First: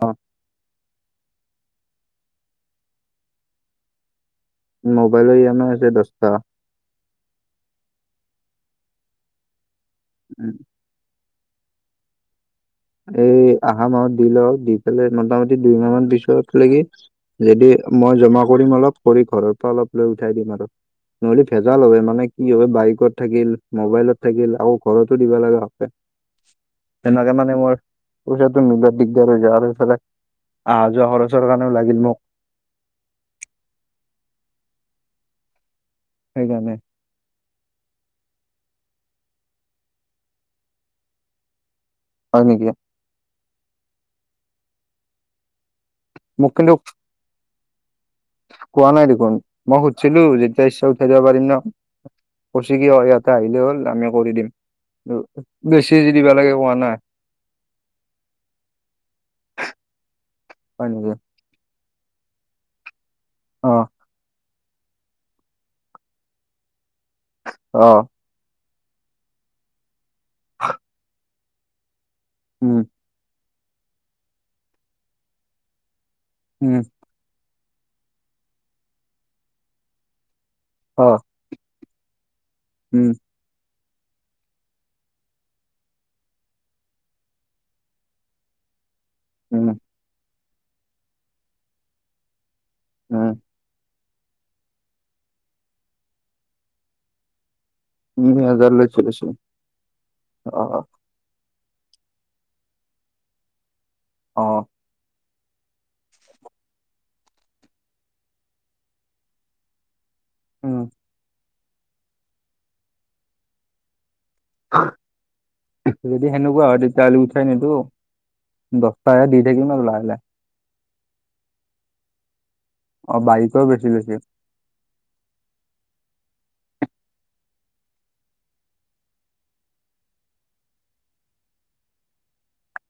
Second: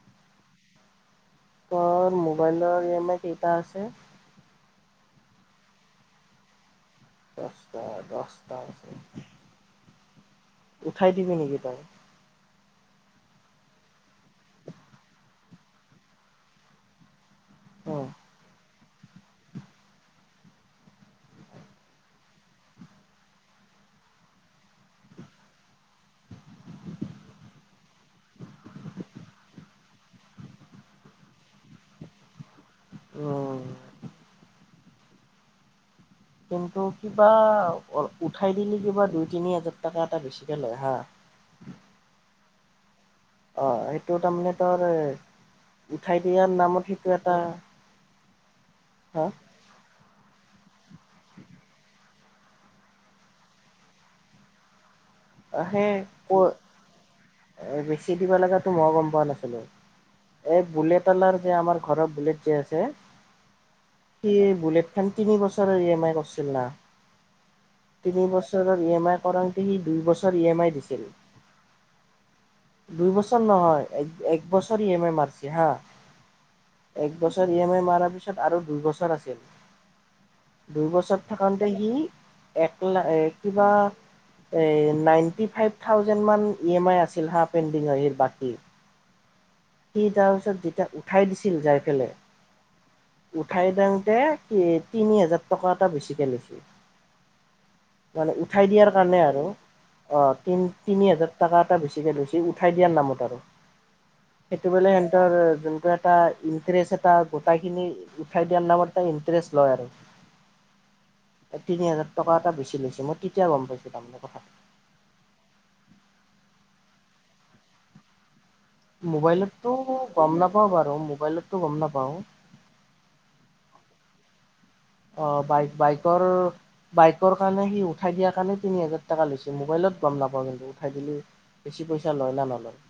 অ মোৰ মোবাইলৰ E M I কেইটা আছে? মোবাইল ই এম আই এতিয়া দহটা। দহটা দহটা আছে। উম উঠাই দিবি নেকি তাক? এই আহা মাহত দি লও দি পেলাই মোটামুটি দুইমাহমান পিছত লেকি যদি উম মই জমা কৰিম অলপ কৰি ঘৰৰ পৰা অলপ লৈ উঠাই দিম আৰু। নহলে ভেজাল হয় মানে কি হয় বাইকত থাকিল মবাইলত থাকিল আৰু ঘৰতো দিবা লগা হে সেনেকে মানে মোৰ পইচাতো মিলোৱা দিগদাৰ হৈ যায় আৰু সিফালে অহা যোৱা খৰচৰ কাৰণেও লাগিল মোক। অ সেইকাৰণে কিন্তু কিবা উঠাই দিলি কিবা দুই তিনি হাজাৰ টকা এটা বেছিকে লয় হা। হয় নেকি? অ' সেইটো তাৰমানে তাৰে উঠাই মোক দিয়াৰ কিন্তু নামত সেইটো এটা কোৱা নাই হা দেখোন মই সুধিছিলো যেতিয়া ইচ্ছা উঠাই দিব পাৰিম ন কৈছে কি ইয়াতে আহিলে হ'ল আমি কৰি দিম বেছি যে দিব লাগে কোৱা নাই। এ বেছি দিব লগাতো মই গম পোৱা নাছিলো এই হয় নেকি? বুলেট অনাৰ যে আমাৰ ঘৰৰ বুলেট যে আছে। অ সি বুলেটখন তিনি বছৰৰ ই এম আই কৰিছিল না অ তিনি বছৰৰ ইএমআই কৰাওঁতে সি দুই বছৰ ইএমআই দিছিল। [unintelligible] উম, দুই বছৰ নহয় এক-এক বছৰ ইএমআই মাৰিছে হা। [unintelligible] উম। [inaudible] এক বছৰ ইএমআই মৰাৰ পিছত আৰু দুই বছৰ আছিল। দুই অ', বছৰত [unintelligible] থাকোঁংতে সি এক লা উম, এক [unintelligible] কিবা এ নাইনটি ফাইভ থাউজেন্ড মান ইএমআই আছে [unintelligible] চিন্হা [unintelligible] পেইণ্ডিংৰ এইৰ বাকী। উম। [unintelligible] সি তাৰ পিছত যেতিয়া উঠাই দিছিল যাই পেলে [unintelligible] উম। [inaudible] উঠাই দিওঁতে এ তিনি হাজাৰ টকা এটা বেছিকৈ লৈছিল। [unintelligible] মানে তিনি উঠাই হাজাৰ লৈ দিয়াৰ কাৰণে চলিছিল আৰু অঁ তিন অ', তিনি হাজাৰ [unintelligible] টকা এটা বেছিকৈ লৈছিল উঠাই দিয়াৰ নামত আৰু। অ', সেইটো বোলে [unintelligible] [unintelligible] ৰ যোনকৈ এটা ইণ্টাৰেষ্ট এটা গোটেইখিনি উঠাই দিয়াৰ নামত এটা ইণ্টাৰেষ্ট লয় আৰু। উম। [unintelligible] এই তিনি হাজাৰ টকা এটা বেছি লৈছে মই কেতিয়া গম পাইছোঁ তাৰমানে কথা। [unintelligible] [unintelligible] যদি সেনেকুৱা হয় তেতিয়াহ'লে উঠাই নিদিওঁ। মোবাইলতটো লাহে। গম নাপাওঁ বাৰু, মোবাইলতটো গম নাপাওঁ। [unintelligible] অঁ! বাইকো বেছি লৈছে? [unintelligible] অ! বাইক-বাইকৰ [unintelligible] বাইকৰ কাৰণে সি উঠাই দিয়াৰ কাৰণে তিনি হাজাৰ টকা লৈছে। মোবাইলত গম নাপাওঁ কিন্তু উঠাই দিলো [unintelligible] বেছি পইচা লয় না নলয়? [unintelligible]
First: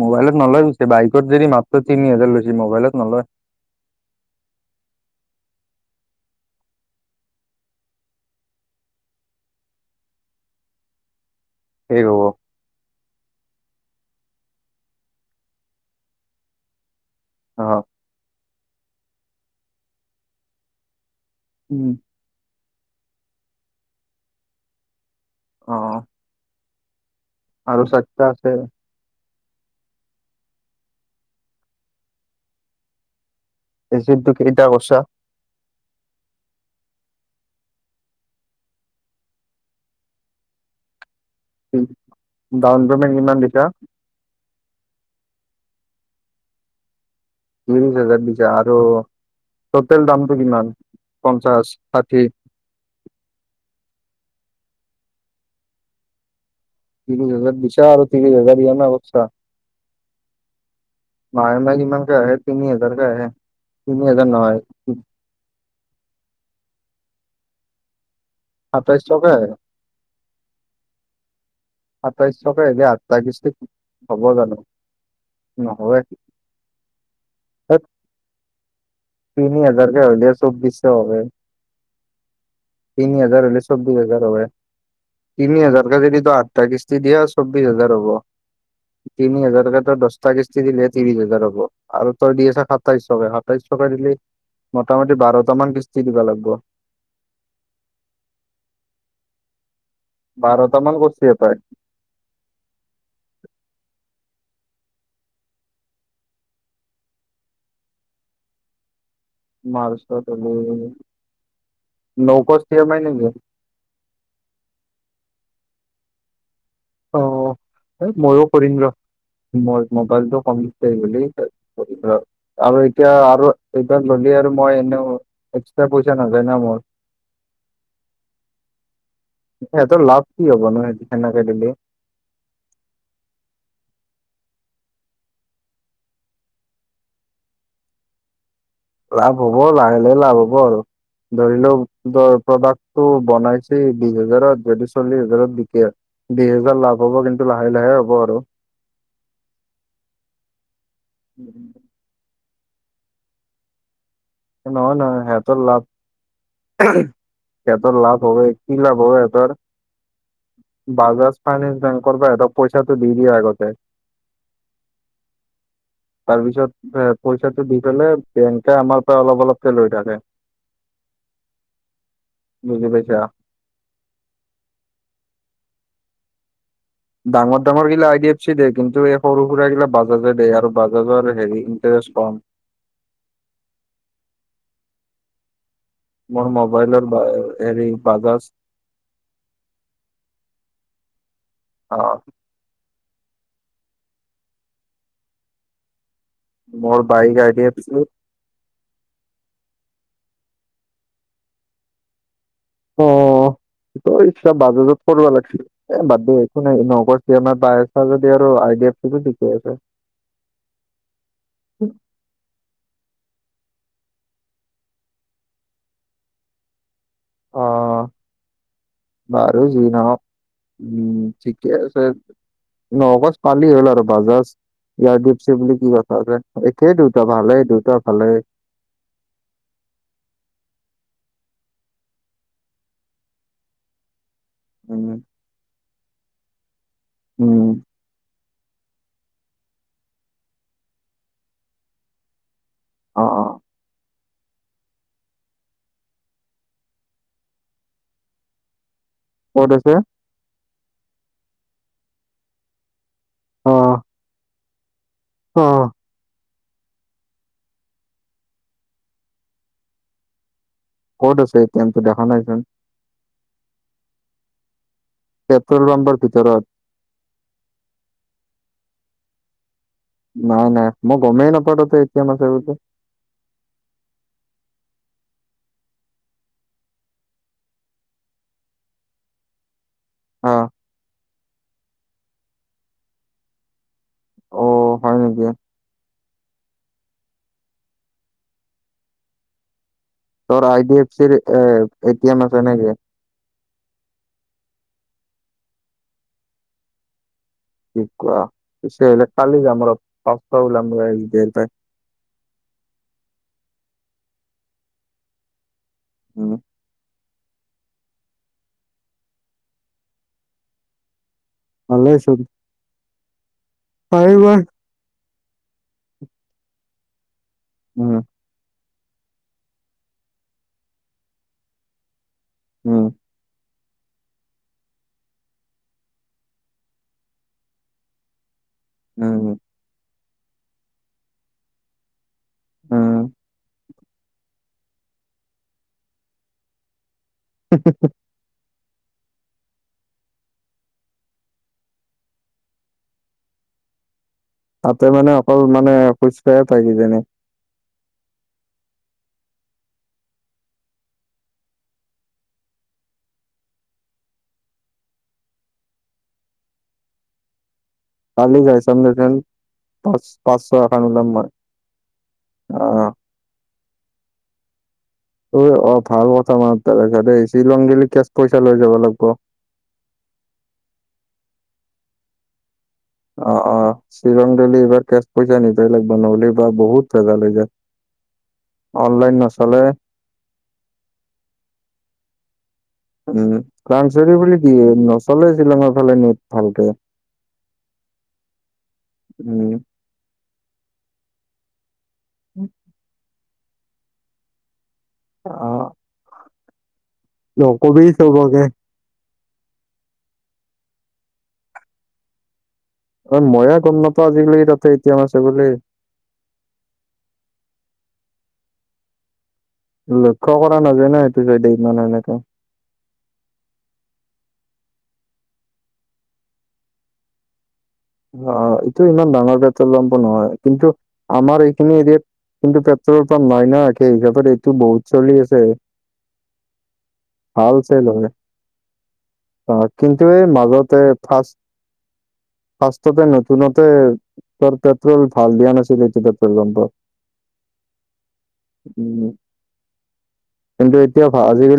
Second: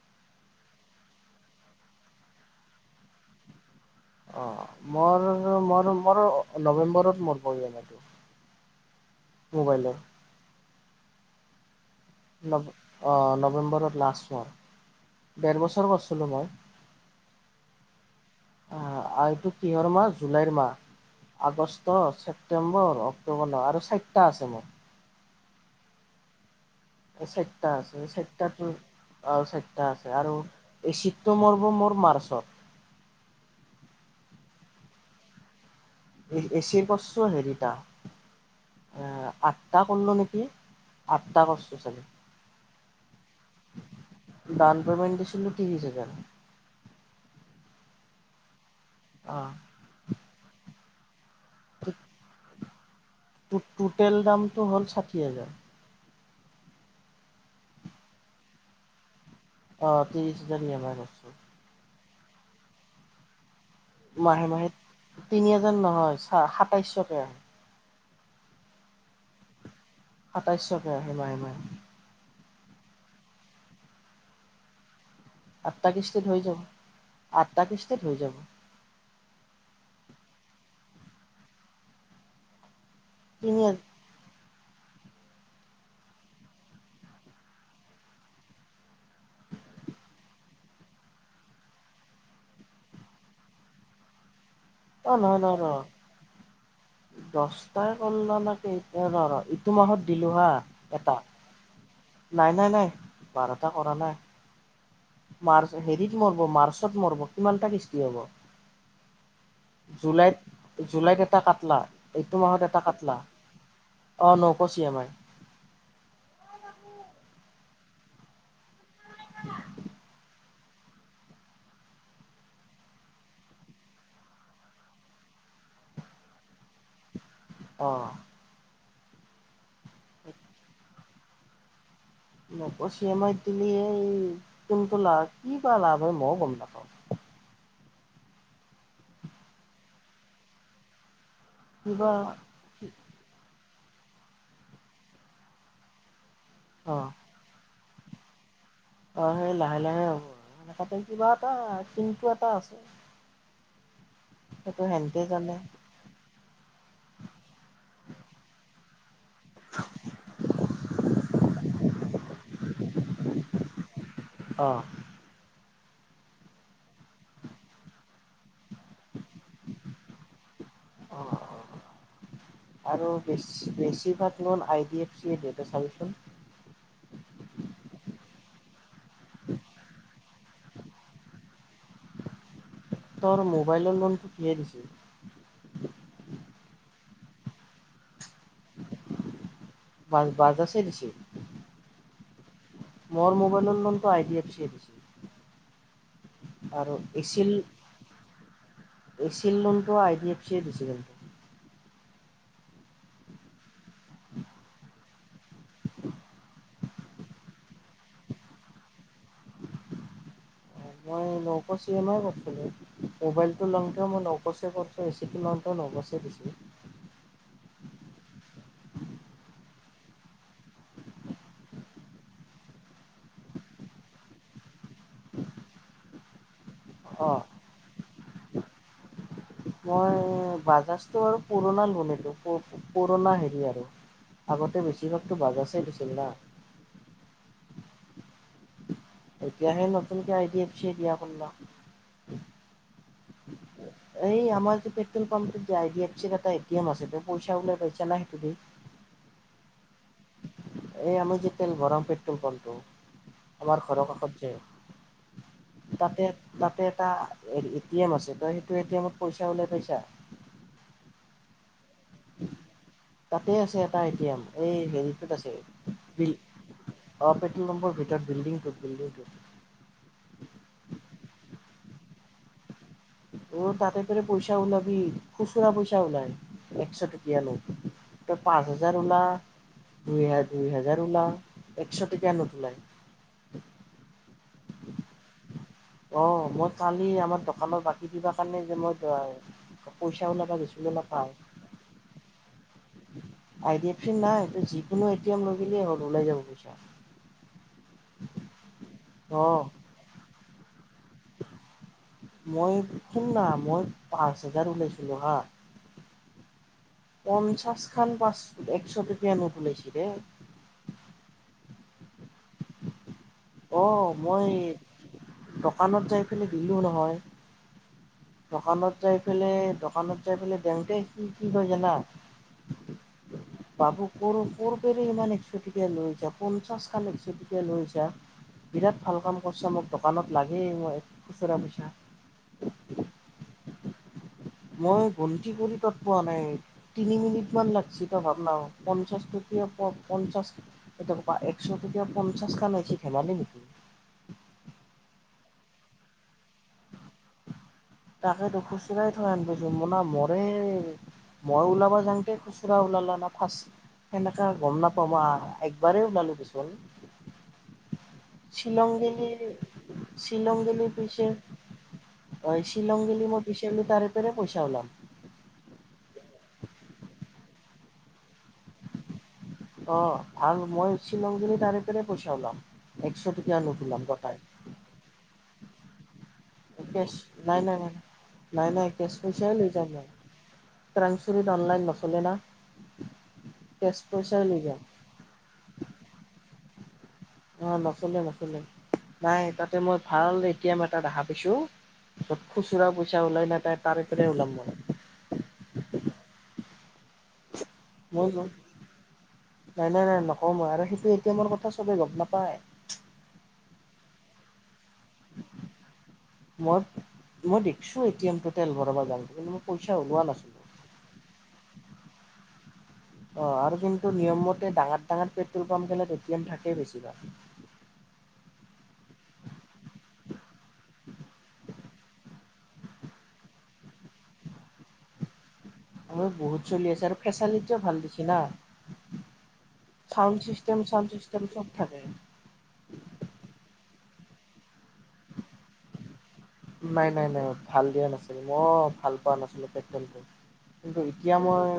মোবাইলত নলয় বেছি, বাইকত যদি মাত্ৰ তিনি হাজাৰ লৈছে, মোবাইলত নলয়। [inaudible] অঁ! মোৰ-মোৰ-মোৰ নৱেম্বৰত মোৰ প্ৰয়োজন এইটো। [unintelligible] মোবাইলৰ [unintelligible] সেই ৰহ [unintelligible] নৱ অঁ! নৱেম্বৰত লাষ্ট মোৰ। [unintelligible] ডেৰ বছৰ কৰিছিলো মই। [inaudible] অঁ! [inaudible] আহ এইটো কিহৰ মাহ জুলাইৰ মাহ। উম, আগষ্ট, চেপ [unintelligible] চেপ্টেম্বৰ, অক্টোবৰ ন আৰু চাৰিটা আছে মোৰ। [inaudible] অঁ! [unintelligible] এই চাৰিটা আছে। আছে চাৰিটাটো [unintelligible] আৰু চাৰিটা আছে আৰু এই চিফ্টটো মৰিব মোৰ মাৰ্চত। [unintelligible] এচিৰটো কেইটা কৰিছা? [unintelligible] এচিৰ কৰিছো হেৰিটা [inaudible] এ আঠটা কৰিলোঁ নেকি? আঠটা কৰিছো চাগে। ডাউন পেমেণ্ট কিমান দিছা? [unintelligible] ডাউন পেমেণ্ট দিছিলোঁ ত্ৰিছ হাজাৰ। [inaudible] ত্ৰিছ হাজাৰ দিছা আৰু [inaudible] অঁ! [unintelligible] তোটেল দামটো কিমান পঞ্চাশ, ষাঠি? [unintelligible] তোটেল দামটো হ'ল ষাঠি হাজাৰ। [unintelligible] ত্ৰিছ হাজাৰ দিছা আৰু ত্ৰিছ হাজাৰ ইএমআই কৰিছা? [unintelligible] অ! ত্ৰিছ হাজাৰ ইএমআই কৰিছোঁ। [unintelligible] মাহে-মাহে কিমানকে আহে? তিনি হাজাৰকে আহে? [unintelligible] হাজাৰ মাহে নহয় মাহে তিনি হাজাৰ নহয় চা সাতাইছশকে। সাতাইছশকে। সাতাইছশকে আহে মাহে মাহে। সাতাইছশকে অহিলে আঠটা কিস্তিত হ'ব জানো। আঠটা নহয় কিস্তিত হৈ যাব আঠটা কিস্তিত হৈ যাব। তিনি হাজাৰ কে হলে চৌবিছশ হয়গে। তিনি হাজাৰ হলে চৌবিশ হাজাৰ হয় তিনি হাজাৰ কে যদি তই আঠ- টা কিস্তি দিয়া চৌবিশ হাজাৰ হ'ব। তিনি হাজাৰকে তই দহটা কিস্তি দিলেহে ত্ৰিশ হাজাৰ হ'ব। আৰু তই দি থাকা তয় সাতাইশছকে দিলি অ মোটামোটি নহয় নহয় বাৰটা মান নহয় কিস্তি দিব লাগিব। দহটাই কলে নেকি এতিয়া ৰ'ৰ। টো মাহত দিলো হাঁ বাৰটা মান এটা কৰিছে পাই নাই নাই নাই বাৰটা কৰা নাই। মাৰ্চ হেৰিত মৰব মাৰ্চত মৰব কিমানটা কিষ্টি হ'ব? তাৰপিছত জুলাইত জুলাইত এটা কাটলা এইটো নৌকচ মাহত এটা ই এম আই কাটলা। নেকি অঁ নপচ ইয়েম আই। অঁ এইত মইয়ো কৰিম ৰ মই মোবাইলটো- কমতে বুলি কৰিব- আৰু এতিয়া আৰু এইবাৰ ল'লে আৰু মই এনেও এক্সট্ৰা পইচা নাযায় ন মোৰ। অঁ। সিহতৰ লাভ কি হব নো সেই সেনেকে দিলে? নপচ ইয়েমাইত দিলে কিন্তু লাভ কি বা লাভ হয় মইও গম নাপাওঁ। লাভ হ'ব লাহে লাহে লাভ হ'ব আৰু ধৰি লওক কিবা ধৰ প্ৰডাক্ট- টো বনাইছে বিশ হাজাৰত যদি চল্লিশ হাজাৰত বিকে- দুই হেজাৰ লাভ হ'ব কিন্তু, লাহে লাহে হ'ব আৰু। অঁ সেই লাহে লাহে হ'ব আৰু মানে তাতে কিবা এটা কিন্তু এটা আছে। সেইটো নহয় নহয় সেনতে জানে সিহঁতৰ লাভ- সিহঁতৰ লাভ হবৈ কি লাভ সিহঁতৰ- বাজাজ ফাইনেন্স বেংকৰ এহতক পইচাটো দি দিয়ে আগতে। অঁ। [inaudible] তাৰ পিছত এ পইচাটো দি থলে বেংকে আমাৰ পৰা অলপ অলপকে লৈ থাকে। অঁ অঁ অ বুজি আৰু পাইছা। বিছ- বেছিভাগ লোন আই ডি এফ চিৰ দিয়ে তয় চাবিচোন। ডাঙৰ ডাঙৰ গিলা আই ডি এফ চি দেই কিন্তু এই সৰু সুৰা গিলা বাজাজে দেই আৰু বাজাজৰ হেৰি ইণ্টাৰেষ্ট কম। তৰ মোবাইলৰ লোনটো কিহে দিছিল। মোৰ মোবাইলৰ হেৰি বাজাজ- বাৰ বাজাছে দিছিল। অঁ। মোৰ মোবাইলৰ লোনটো আই ডি এফ চিয়ে দিছিল। আৰু মোৰ বাইক এইছিল- আই ডি এফ চি। এচিৰ লোনটো আই ডি এফ চিয়ে দিছিলে। অঁ তোৰ ইচ্ছা বাজাজত কৰিব লাগিছিল। এ বাদ দে একো নাই নগৰ চি এম পাইছ যদি আৰু আই ডি এফ চি কো দি থৈ আছে। মই নকৰ চি এম আই কৈছিলোঁ। মোবাইলটো লওঁতে মই নকচেপত এ চিটো লওঁতে নকচে দিছিল। অৱ। বাৰু যি নহক, উম ঠিকে আছে। নগজ পালি হ'ল আৰু বাজাজ ইয়াৰ দিপচ বুলি কি কথা আছে। একেই দুটা অঁ ভালেই দুটা ভালেই। মই বাজাজটো আৰু পুৰণা লোন সেইটো পুৰণা হেৰি আৰু আগতে উম বেছিভাগতো বাজছেই দিছিল না। উম। এতিয়া সে নতুনকে আই ডি এফ চি এ দিয়া কোৰ লা। অ অ [unintelligible] এই আমাৰ যে পেট্ৰল পাম্পটোত যেই ডি এফ চিৰ এটা এ টি এম আছে ত পইচা ওলাই পাইছা না সেইটো দি। ক'ত আছে? এই আমি যে তেল ভৰাও পেট্ৰল পামটো। আমাৰ ঘৰৰ কাষত যে। অৱ। তাতে তাতে এটা এ টি এম আছে তই সেইটো এ টি এমত পইচা ওলাই পাইছা? ক'ত আছে এতিনো দেখা নাইচোন। তাতে আছে এটা এ টি এম এই হেৰিটোত আছে, পেট্ৰল পাম্পৰ বিল ভিতৰত অ পেট্ৰল পাম্পৰ ভেতিৰত বিল্ডিটোত বিল্ডিটোত। নাই নাই মই গমেই নাপাওতো এ টি এম আছে বুলি। অ তাতে ত পইচা ওলাবি খুচুৰা পইচা ওলাই একশ টকীয়া নোট। তই পাঁচ হাজাৰ ওলা দুই হা অ দুই হোজাৰ ওলা একশ টকীয়া নোট ওলাই। অ হয় নেকি অৱ মই কালি আমাৰ দোকানৰ বাকী কিবা কাৰণে যে মই যোৱাই পইচাও ওলাই তোৰ আই ডি এফ চিৰ এ এটি এম আছে নেকি? আই ডি এফ চিৰ নাই, তই যিকোনো এ টি এম লয়ই গ'লে হ'ল ওলাই যাব পইচা। কি কোৱা পিছে আহিলে কালি অ', যাম ৰ [unintelligible] মই শুন না মই পাঁচ হোজাৰ ওলাইছিলো হা। উম। পঞ্চাশ খন পাঁচু একশ টকীয়া নোট ওলাইছে ৰেই। ভালে হৈছে অৱ মই দোকানত যাই পেলাই দিলোঁ নহয়। উম। দোকানত যাই পেলাই দোকানত যাই পেলাই দেংতে কি কি কয় জানা। [inaudible] বাবু ক ক'বেৰে ইমান একশ টকীয়া লৈছা পঞ্চাশ খন একশ টকীয়া লৈছা। বিৰাট ভাল কাম উম কৰিছা মোক দোকানত লাগে মই খুচুৰা পইচা। উম [inaudible] মই গনতি কৰি তত পোৱা নাই তিনি মিনিট মান লাগছে তই ভাবনাও। পঞ্চাছ টকীয়া পঞ্চাছ কেতি একশ টকীয়া পঞ্চাছ খন হৈছে ধেমালি নেকি। তাতে মানে অকল মানে অ খোজকাঢ়ে পাই কিজানি। তাকেইতো খুচৰাই থয় হেন পাইছো না মৰে মই ওলাব যাওঁতেই খুচুৰা ওলালা না ফাৰ্ষ্ট। সেনেকা গম নাপাওঁ মই একবাৰেেই ওলালো দেচোন। কালি যাই শ্বিলং চাম ভেলি দেচোন পাঁচ শ্বিলং পাঁচশ ভেলি এখন ওলাম পিছে মই হয় অ শ্বিলং ভেলি মই বিচাৰিলে জাৰে-তাৰে পইচা ওলাম ঐ অ ভাল কথা মনত পেলাই সিঁহতে শ্বিলং ভেলি কেচ পইচা লৈ যাব লাগব অ ভাল মই শ্বিলং গেলে জাৰে-তাৰে পইচা ওলাম একশ টকীয়া নুটউলাম গটাই এইবেলি এইবাৰ কেচ পইচা নিবই লাগব নহলে বা বহুত কেচ ভেজাল হৈ নাই যায় নাই নাই নাই নাই কেছ অনলাইন পইচাই লৈ নচলে যাম মই ট্ৰাঙচিলিত অনলাইন নচলে না? উম কেছ ক্ৰাংচেৰি পইচাই বুলি লৈ কি যাম নচলে শ্বিলঙৰ ফালে নেট ভালকে অ নচলে নচলে নাই উম তাতে মই ভাল এতিয়া এটা দেখা পিইছো য'ত খুচুৰা পইচা ওলাই না তই তাৰে তাৰে ওলাম মই অ নকবি মই গম চবকে নাই নাই নাই নকওঁ মই আৰু সেইটো এ টি এমৰ কথা চবে গম নাপায় অ ময়ে গম নাপাও আজিকালি তাতে এ টি এম আছে বুলি মই মই দেখছো এ টি এমটো তেল ভৰাব যাংতে কিন্তু মই পইচা ওলোৱা লক্ষ্য নাছিলোঁ কৰা নাযায় ন সেইটো চাইদে ইমান এনেকা অ আৰু কিন্তু নিয়ম মতে ডাঙৰ ডাঙৰ পেট্ৰল পাম্প গিলাত এ টি এম থাকেই বেছিভাগ অ এইটো ইমান ডাঙৰ পেট্ৰল পাম্প নহয় কিন্তু আমাৰ এইখিনি এৰিয়াত কিন্তু পেট্ৰলৰ পাম্প নাই না একে ইজাপত এইটো বহুত চলি আছে উম বহুত চলি আছে আৰু ফেচালিটিও ভাল চেল দিছে হয় না অ কিন্তু চাউণ্ড এই চিষ্টেম চাউণ্ড চিষ্টেম চব থাকে ফাষ্টতে নতুনতে চৰকাৰ নাই নাই নাই ভাল দিয়া নাছিল মই ভাল উম পোৱা নাছিলোঁ পেট্ৰলটো কিন্তু এতিয়া মই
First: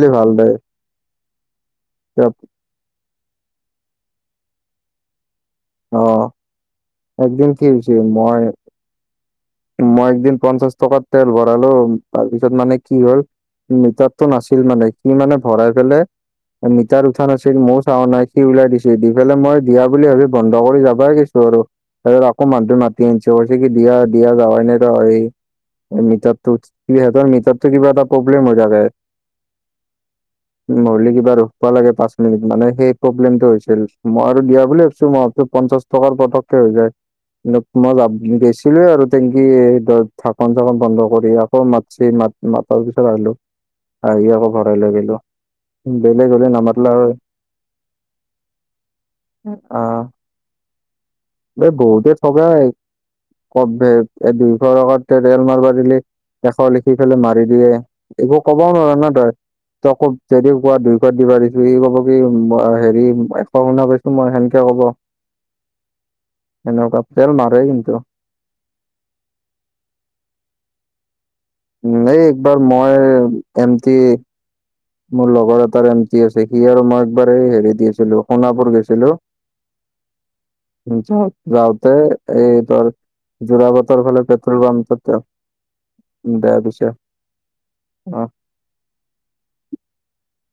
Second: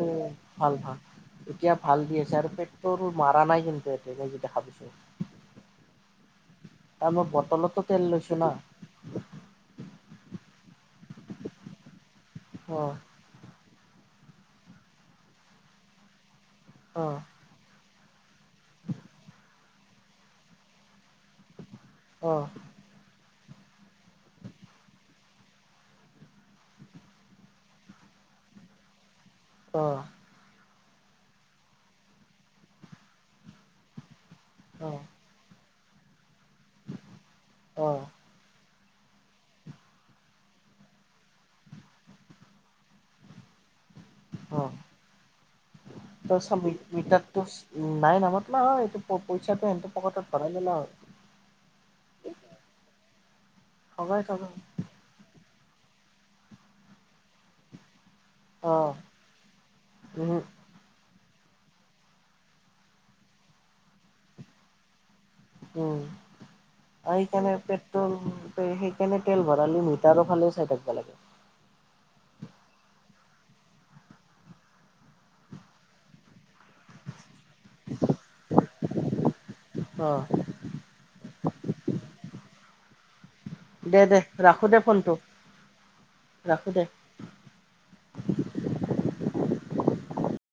ভাল ভাল এতিয়া ভাল দি এতিয়া আছে আৰু পেট ট্ৰল মাৰা নাই কিন্তু এতিয়া যি দেখা পাইছোঁ অ আৰু মই একদিন কি বটলতো হৈছে তেল লৈছোঁ মই না মই একদিন পঞ্চাশ টকাত তেল ভৰালো তাৰপিছত মানে অ', কি হ'ল মিটাৰটো নাছিল মানে সি মানে ভৰাই পেলাই মিটাৰ অ', উঠা নাছিল মও চৱা নাই সি ওলাই দিছে দি পেলাই মই দিয়া বুলি ভাবি বন্ধ কৰি যাবাই গৈছো আৰু আকৌ অ', মানুহটোয়ে মাতি আনিছে কৈছে কি দিয়া দিয়া যাৱাই নাই ত সেই মিটাৰটোত সিহঁতৰ মিটাৰটো কিবা এটা প্ৰব্লেম হৈ থাকে অ নহলে কিবা ৰখব লাগে পাঁচ মিনিট মানে সেই প্ৰব্লেমটো হৈছিল মই আৰু দিয়া বুলি অ'। ভাবিছো মই ভাবিছো পঞ্চাশ টকাৰ পতককে হৈ যায় কিন্তু মই অ', বেছি গৈছিলোয়ে আৰু টেংকি ঢাকন-চাকন বন্ধ কৰি আকৌ মাতছে মাত মাতাৰ পিছত আহিলো আহি আকৌ ভৰাই লৈ গেলো তাপিছত মি মিটাৰতো নাই নামত না এইটো পইচাটো হেত পকেটত ভৰাইলয় ন এ বহুতে থগাই কমবে ঠগাই বে ঠগাই দুইশ টকাত তেল মাৰব দিলি এশ লিখি পেলাই মাৰি দিয়ে একো ক'বও অ নোৱাৰ ন তই, তই আকৌ উম যদি কোৱা দুই তই দি থৈ আহিব কবি মই হেৰি এশ শুনা পাইছো মই সেনকে কব উম এনেকুৱা আৰু তেল সেইকাৰণে মাৰে কিন্তু পেট্ৰল সেইকাৰণে তেল ভৰালো মিটাৰৰ ফালে চাই থাকব লাগে উম এই একবাৰ মই এমটি মোৰ লগৰ এটাৰ এমটি আছে, সি আৰু মই একবাৰ এই হেৰিত গেছিলো সোণাপুৰ গৈছিলো। অ [inaudible] যাওতে এই তোৰ জোৰা দে বাটৰ দে ফালে পেট্ৰল ৰাখো দে ফোনটো পাম্পটোতো বেয়া ৰাখো দে পিছে। অহ।